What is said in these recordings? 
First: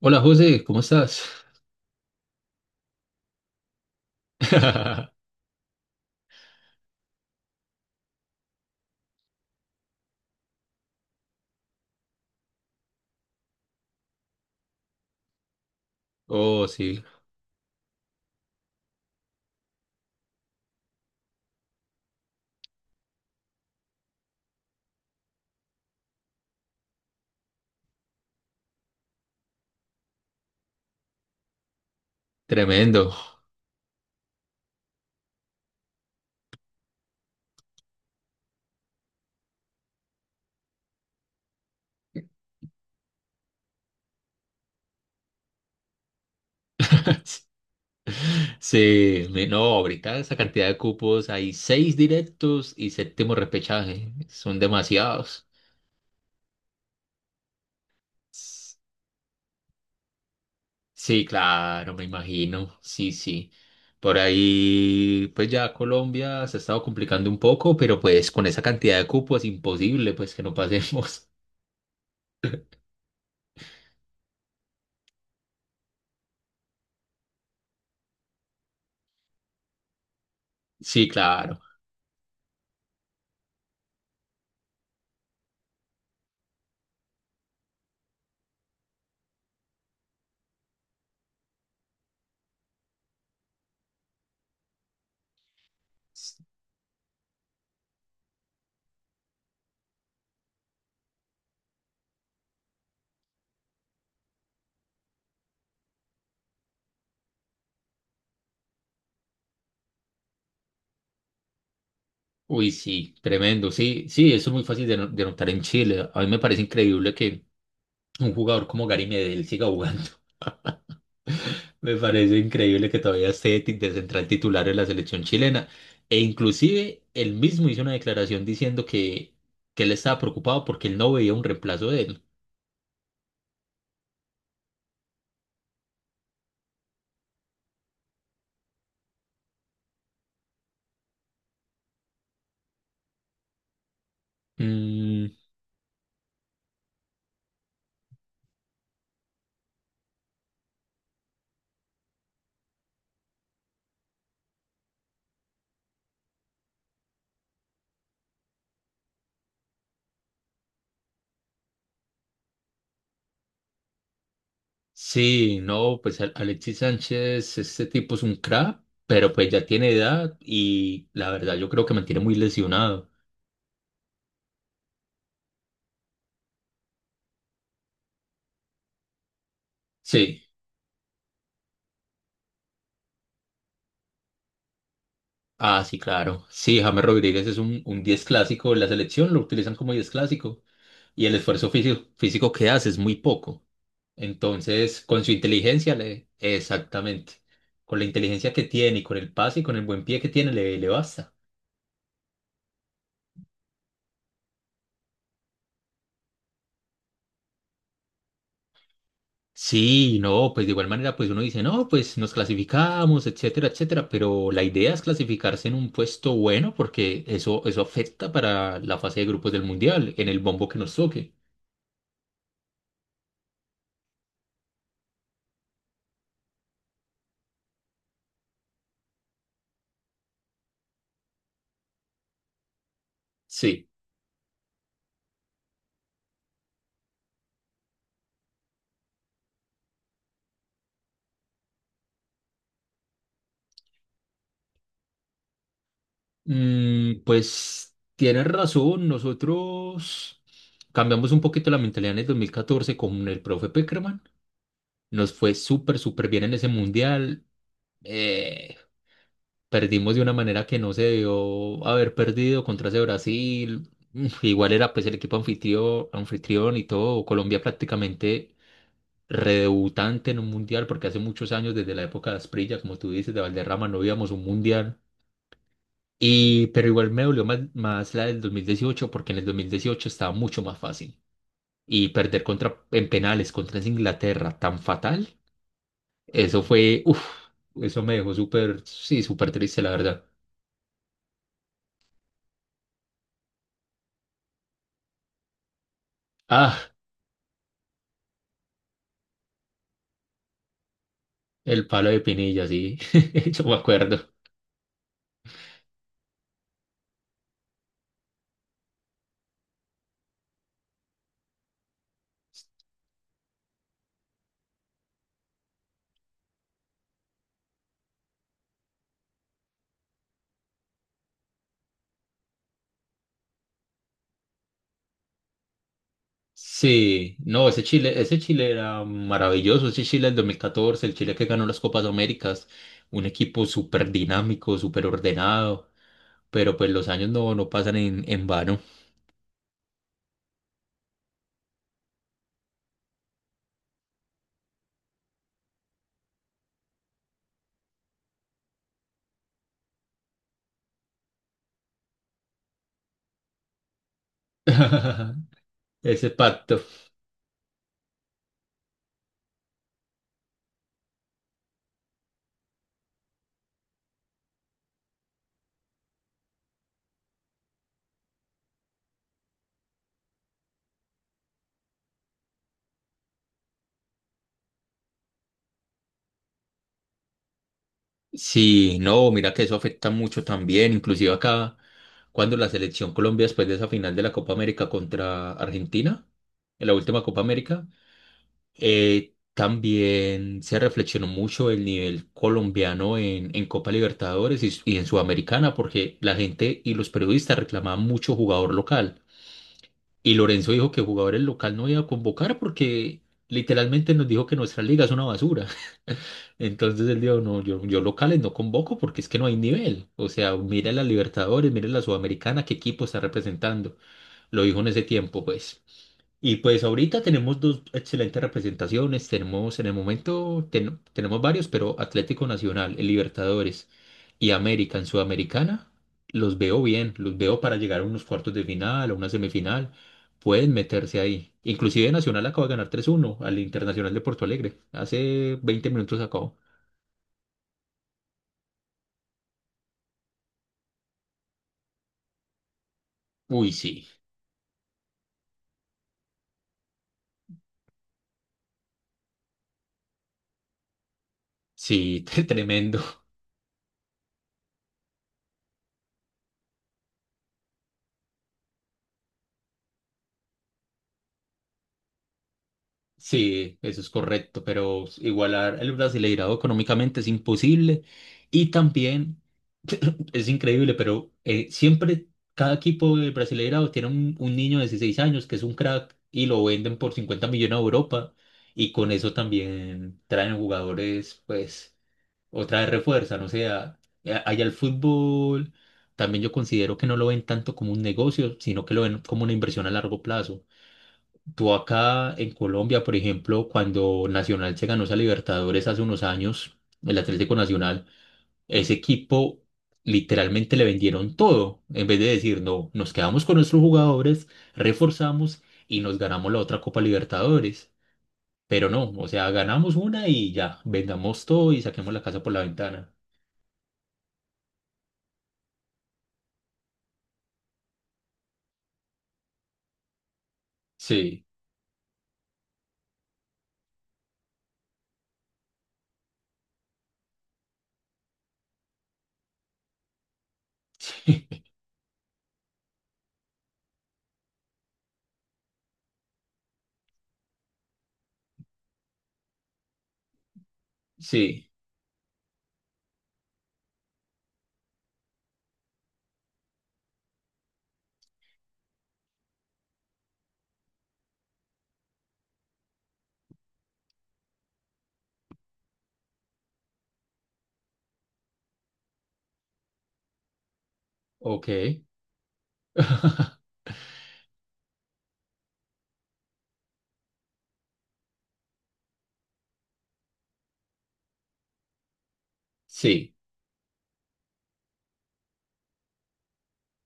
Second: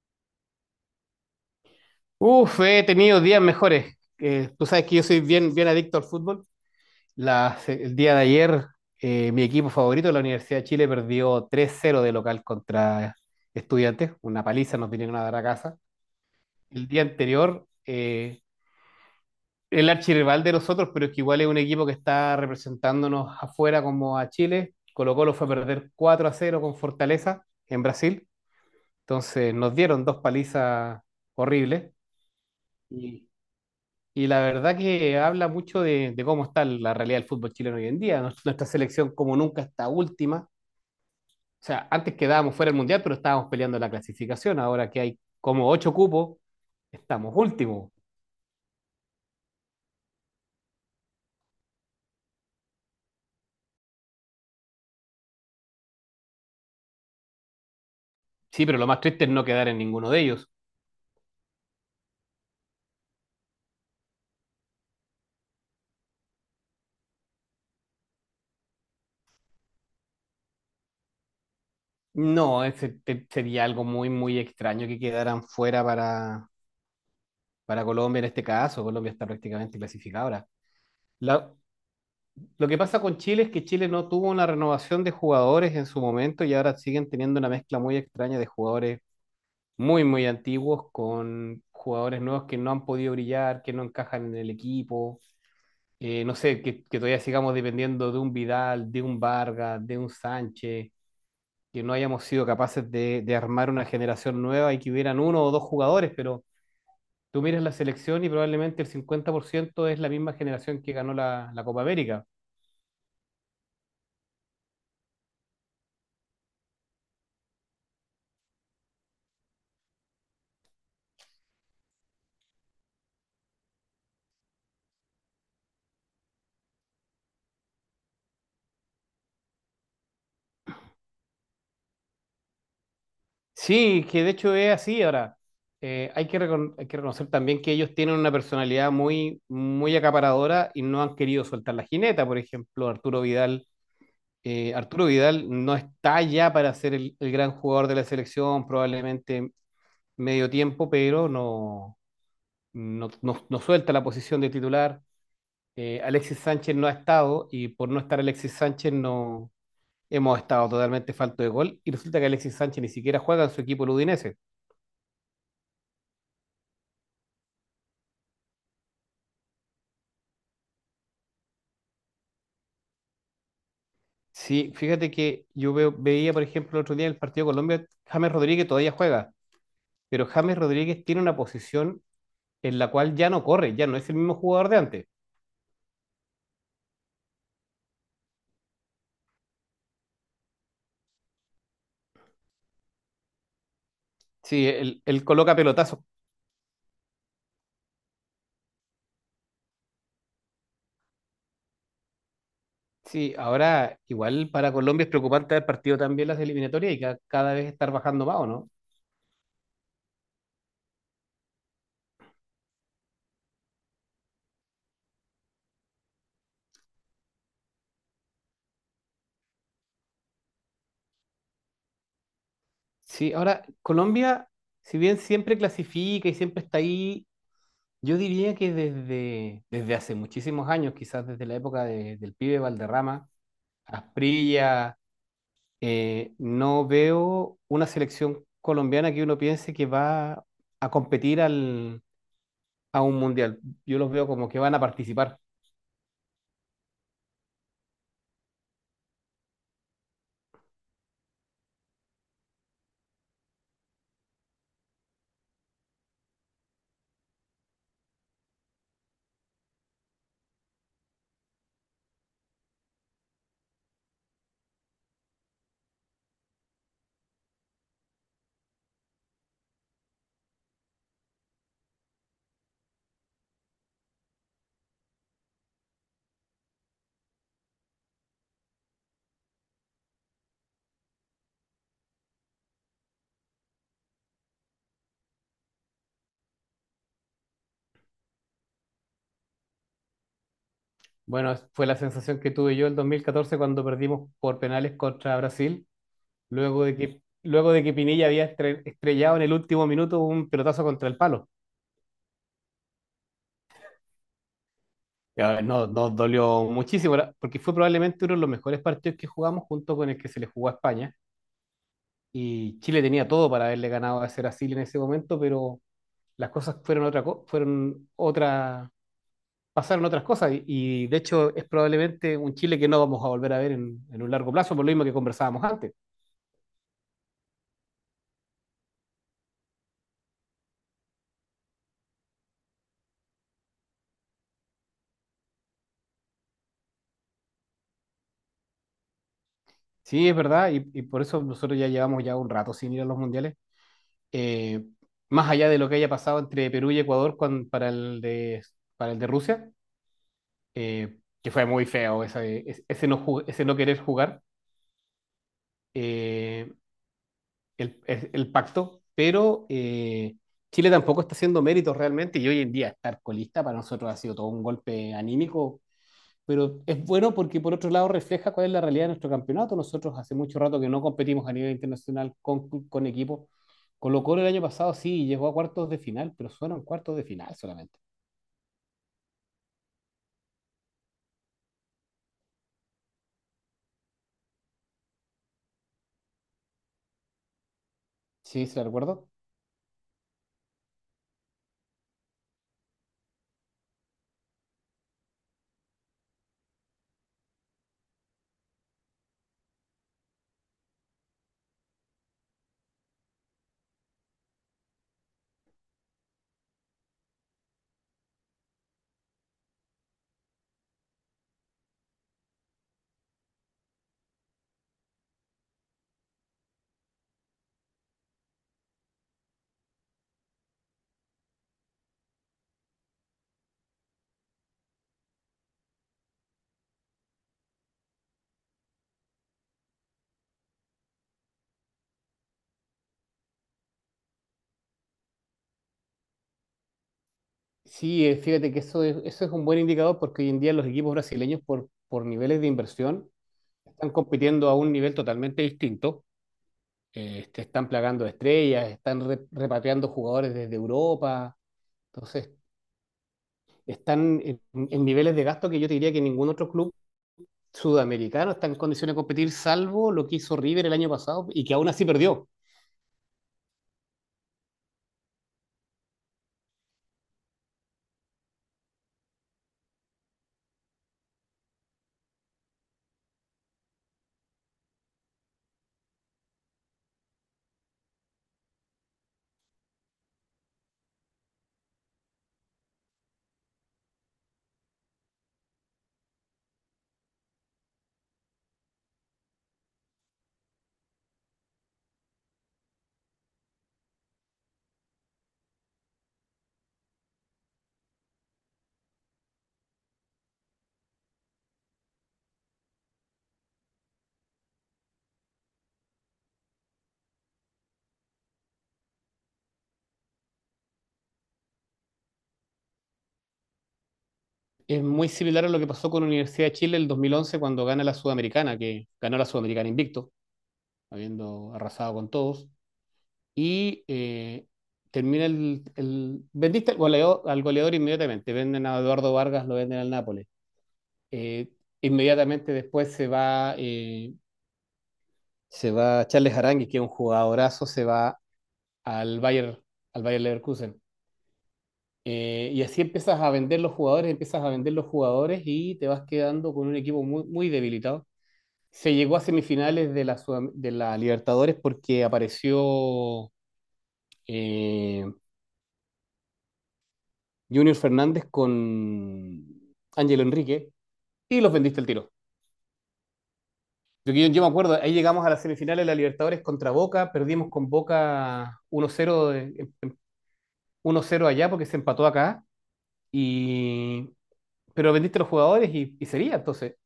Hola José, ¿cómo estás? Uf, he tenido días mejores. Tú sabes que yo soy bien, bien adicto al fútbol. El día de ayer, mi equipo favorito, la Universidad de Chile, perdió 3-0 de local contra Estudiantes. Una paliza nos vinieron a dar a casa. Oh, El día sí, anterior, el archirrival de nosotros, pero es que igual es un equipo que está representándonos afuera como a Chile. Colo-Colo fue a perder 4-0 con Fortaleza en Brasil. Entonces nos dieron dos palizas horribles. tremendo. Y la verdad que habla mucho de cómo está la realidad del fútbol chileno hoy en día. Nuestra selección como nunca está última. O sea, antes quedábamos fuera del Mundial, pero estábamos peleando la clasificación. Ahora que hay como ocho cupos, estamos últimos. Sí, no, ahorita esa cantidad de cupos, hay seis directos y séptimo repechaje, son demasiados. Sí, S- pero lo más triste es no quedar en ninguno de ellos. Sí, claro, me imagino, sí, sí. Por ahí, pues ya Colombia se ha estado complicando un poco, pero pues con esa cantidad de cupos imposible, pues que no pasemos. No, sería algo muy, muy extraño que quedaran fuera para Colombia en este caso. Colombia está prácticamente clasificada ahora. Sí, La, claro. Lo que pasa con Chile es que Chile no tuvo una renovación de jugadores en su momento y ahora siguen teniendo una mezcla muy extraña de jugadores muy, muy antiguos con jugadores nuevos que no han podido brillar, que no encajan en el equipo. No sé, que todavía sigamos dependiendo de un Vidal, de un Vargas, de un Sánchez, que no hayamos sido capaces de armar una generación nueva y que hubieran uno o dos jugadores, pero tú miras la selección y probablemente el 50% es la misma generación que ganó la Copa América. Uy, sí, tremendo. Sí, sí, eso es muy fácil de, no- de notar en Chile. A mí me parece increíble que un jugador como Gary Medel siga jugando. Me parece increíble que todavía esté de central titular en la selección chilena. E inclusive él mismo hizo una declaración diciendo que él estaba preocupado porque él no veía un reemplazo de él. Sí, que de hecho es así. Ahora, hay que reconocer también que ellos tienen una personalidad muy, muy acaparadora y no han querido soltar la jineta. Por ejemplo, Arturo Vidal, Arturo Mm, Vidal no está ya para ser el gran jugador de la selección, probablemente medio tiempo, pero no suelta la posición de titular. Alexis Sánchez no ha estado y por no estar Alexis Sánchez no hemos estado totalmente falto de gol y resulta que Alexis Sánchez ni siquiera juega en su equipo el Udinese. sí, no, pues Alexis Sánchez, este tipo es un crack, pero pues ya tiene edad y la verdad yo creo que mantiene muy lesionado. Sí, fíjate que yo veía, por ejemplo, el otro día en el partido de Colombia, James Rodríguez todavía juega, pero Sí. James Rodríguez tiene una posición en la cual ya no corre, ya no es el mismo jugador de antes. Ah, sí, claro. Sí, James Rodríguez es un 10 clásico de la selección, lo utilizan como 10 clásico y el esfuerzo físico que hace es muy poco. Sí, Entonces, él, con él su coloca inteligencia, pelotazos. Exactamente, con la inteligencia que tiene y con el pase y con el buen pie que tiene, le basta. Sí, ahora igual para Colombia es preocupante haber partido también las eliminatorias y cada vez estar bajando más, ¿o no? Sí, no, pues de igual manera, pues uno dice, no, pues nos clasificamos, etcétera, etcétera, pero la idea es clasificarse en un puesto bueno porque eso afecta para la fase de grupos del Mundial, en el bombo que nos toque. Sí, ahora Colombia, si bien siempre clasifica y siempre está ahí, yo diría que desde hace muchísimos años, quizás desde la época del pibe Valderrama, Sí. Asprilla. No veo una selección colombiana que uno piense que va a competir a un mundial. Yo los veo como que van a participar. Pues tienes razón, nosotros cambiamos un poquito la mentalidad en el 2014, con el profe Peckerman. Nos fue súper, súper bien en ese mundial. Eh, perdimos de una manera que no se debió haber perdido contra ese Brasil. Igual era pues el equipo anfitrión y todo. Colombia prácticamente redebutante en un mundial porque hace muchos años, desde la época de Asprilla, como tú dices, de Valderrama, no íbamos a un mundial. Y, pero igual me dolió más, más la del 2018 porque en el 2018 estaba mucho más fácil. Y perder contra, en penales contra esa Inglaterra tan fatal, eso fue, uff, eso me dejó súper, sí, súper triste, la verdad. Bueno, fue la sensación que tuve yo el 2014 cuando perdimos por penales contra Brasil, luego Ah, de que, luego de que Pinilla había estrellado en el último minuto un pelotazo contra el palo. el palo de Pinilla, sí, yo me acuerdo. Y, no, nos dolió muchísimo, porque fue probablemente uno de los mejores partidos que jugamos junto con el que se le jugó a España. Y Chile tenía todo para haberle ganado a ese Brasil en ese momento, pero las cosas fueron otra, pasaron otras cosas y, de hecho es probablemente un Chile que no vamos a volver a ver en, un largo plazo, por lo mismo que conversábamos antes. Sí, no, ese Chile era maravilloso, ese Chile del 2014, el Chile que ganó las Copas Américas, un equipo súper dinámico, súper ordenado, pero pues los años no pasan en vano. Sí, es verdad, y por eso nosotros ya llevamos ya un rato sin ir a los mundiales. Eh, Más allá de lo que haya pasado entre Perú y Ecuador para el de Rusia, que fue muy feo ese no querer jugar. Ese Eh, pacto. el pacto, pero Chile tampoco está haciendo méritos realmente y hoy en día estar colista para nosotros ha sido todo un golpe anímico, pero es bueno porque por otro lado refleja cuál es la realidad de nuestro campeonato. Nosotros hace mucho rato que no competimos a nivel internacional con, equipos. Colo-Colo el año pasado sí llegó a cuartos de final, pero fueron cuartos de final solamente. Sí, no, mira que eso afecta mucho también, inclusive acá, cuando la selección Colombia, después de esa final de la Copa América contra Argentina, en la última Copa América, Sí, se lo recuerdo. También se reflexionó mucho el nivel colombiano en Copa Libertadores y en Sudamericana, porque la gente y los periodistas reclamaban mucho jugador local. Y Lorenzo dijo que jugadores local no iba a convocar porque literalmente nos dijo que nuestra liga es una basura. Entonces él dijo, no, yo locales no convoco porque es que no hay nivel. O sea, mira la Libertadores, mira la Sudamericana, qué equipo está representando. Lo dijo en ese tiempo, pues. Y pues ahorita tenemos dos excelentes representaciones. Tenemos en el momento, tenemos varios, pero Atlético Nacional, el Libertadores y América en Sudamericana, los veo bien, los veo para llegar a unos cuartos de final, a una semifinal. Pueden meterse ahí. Inclusive Nacional acaba de ganar 3-1 al Internacional de Porto Alegre. Hace 20 minutos acabó. Sí, fíjate que eso es un buen indicador porque hoy en día los equipos brasileños por niveles de inversión Uy, sí, están compitiendo a un nivel totalmente distinto. Te están plagando de estrellas, están repatriando jugadores desde Europa. sí, Entonces, tremendo. están en niveles de gasto que yo te diría que ningún otro club sudamericano está en condiciones de competir, salvo lo que hizo River el año pasado y que aún así perdió. Sí, eso es correcto, pero igualar el brasileirado económicamente es imposible y también es increíble, pero siempre cada equipo del brasileirado tiene un niño de 16 años que es un crack y lo venden por 50 millones a Europa y con eso también traen jugadores, pues, otra vez refuerzan, o sea, allá el fútbol. También yo considero que no lo ven tanto como un negocio, sino que lo ven como una inversión a largo plazo. Tú acá en Colombia, por ejemplo, cuando Nacional se ganó esa Libertadores hace unos años, el Atlético Nacional, ese equipo literalmente le vendieron todo. En vez de decir, no, nos quedamos con nuestros jugadores, reforzamos y nos ganamos la otra Copa Libertadores. Pero no, o sea, ganamos una y ya, vendamos todo y saquemos la casa por la ventana. Es muy similar a lo que pasó con Universidad de Chile el 2011 cuando gana la Sudamericana, que ganó la Sudamericana invicto, Sí, habiendo arrasado con todos. Y vendiste al goleador inmediatamente. Venden a Eduardo Vargas, lo venden al Nápoles. Eh, Inmediatamente después se va, Charles Aránguiz, que es un jugadorazo, se va al Bayern, al Bayern Leverkusen. sí, Y así empiezas a vender los jugadores, empiezas a vender los jugadores y te vas quedando con un equipo muy, muy debilitado. Se llegó a semifinales de la Libertadores porque apareció eh, Junior Fernández con Ángel Enrique y ok. los vendiste el tiro. Yo me acuerdo, ahí llegamos a las semifinales de la Libertadores contra Boca, perdimos con Boca 1-0 1-0 allá porque se empató acá, Sí. y, pero vendiste a los jugadores y sería, entonces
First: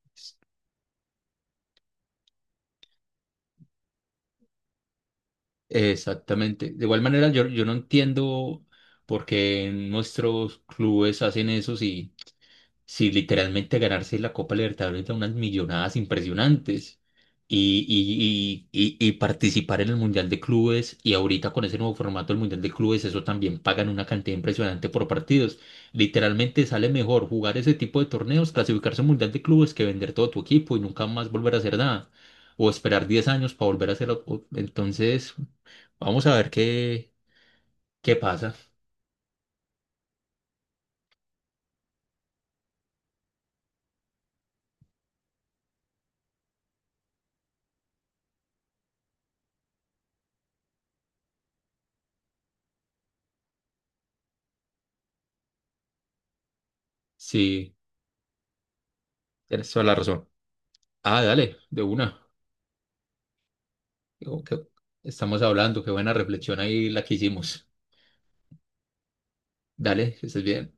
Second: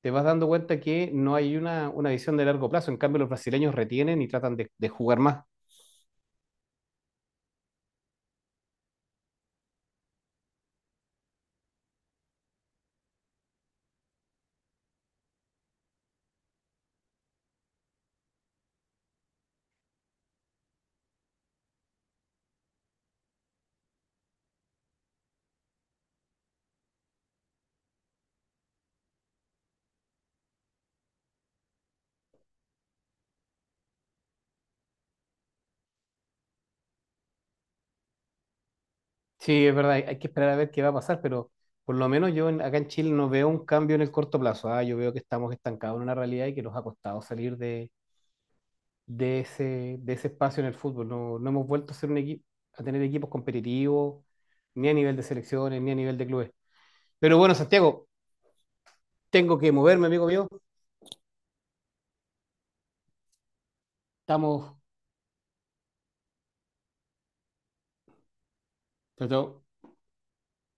te vas dando cuenta que no hay una visión de largo plazo, en cambio los brasileños retienen y tratan de jugar más. Exactamente. De igual manera, yo no entiendo por qué nuestros clubes hacen eso si literalmente ganarse la Copa Libertadores da unas millonadas impresionantes y, y participar en el Mundial de Clubes y ahorita con ese nuevo formato del Mundial de Clubes, eso también pagan una cantidad impresionante por partidos. Literalmente sale mejor jugar ese tipo de torneos, clasificarse al Mundial de Clubes que vender todo tu equipo y nunca más volver a hacer nada. O esperar 10 años para volver a hacerlo. Entonces, vamos a ver qué, qué pasa. Sí, es verdad, hay que esperar a ver qué va a pasar, pero por lo menos yo acá en Chile no veo un cambio en el corto plazo, yo veo que estamos estancados en una realidad y que nos ha costado salir de de ese espacio en el fútbol. No, no hemos vuelto a ser un equipo, a tener equipos competitivos, ni a nivel de selecciones, ni a nivel de clubes. Pero bueno, Sí, Santiago, tengo tienes que toda la moverme, amigo razón. mío. Ah, dale, de una. Digo, que Estamos. estamos hablando, qué buena reflexión ahí la que hicimos. Chao, chao. Dale, que estés bien.